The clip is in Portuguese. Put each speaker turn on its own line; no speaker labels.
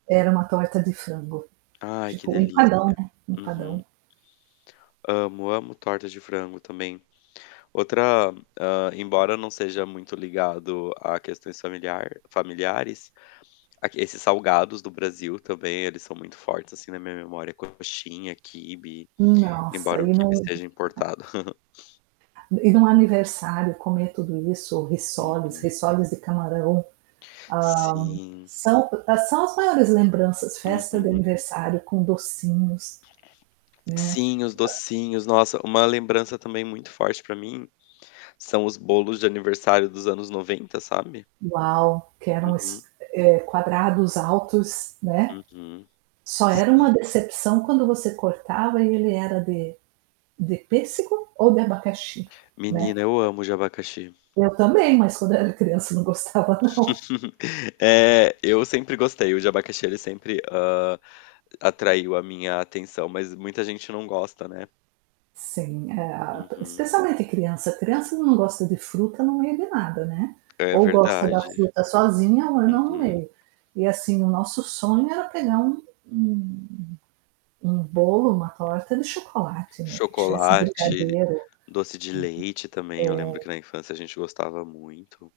Era uma torta de frango.
Ai ,que
Tipo um
delícia.
empadão, né, um
Uhum.
empadão.
Amo, amo torta de frango também. Outra hã, embora eu não seja muito ligado a questões familiar familiares, a que esses salgados do Brasil também, eles são muito fortes, assim, na minha memória. Coxinha, quibe
Nossa,
embora o
e
quibe
no
seja importado.
E e no aniversário comer tudo isso, risoles,
Uhum.
risoles de camarão, hã,
Sim.
são são as maiores lembranças, festa de
Uhum.
aniversário com docinhos, né.
Sim, os docinhos. Nossa, uma lembrança também muito forte pra mim são os bolos de aniversário dos anos 90, sabe.
Uau, que eram
Uhum.
os eh, quadrados altos, né.
Uhum.
Só era uma
Sim.
decepção quando você cortava e ele era de de pêssego ou de abacaxi, né.
Menina, eu amo o de abacaxi.
Eu também, mas quando era criança não gostava, não.
Eh, eu sempre gostei. O de abacaxi, ele sempre, hã, atraiu a minha atenção. Mas muita gente não gosta, né?
Sim, eh, a p
Uhum.
especialmente, a criança. Criança não gosta de fruta no meio de nada, né.
É
Ou gosta da
verdade.
fruta sozinha ou não no
Uhum.
meio. E, assim, o nosso sonho era pegar um um um bolo, uma torta de chocolate, né, que tivesse
Chocolate,
brigadeiro.
doce de leite também eu
Uhum.
lembro que
É.
na infância a gente gostava muito.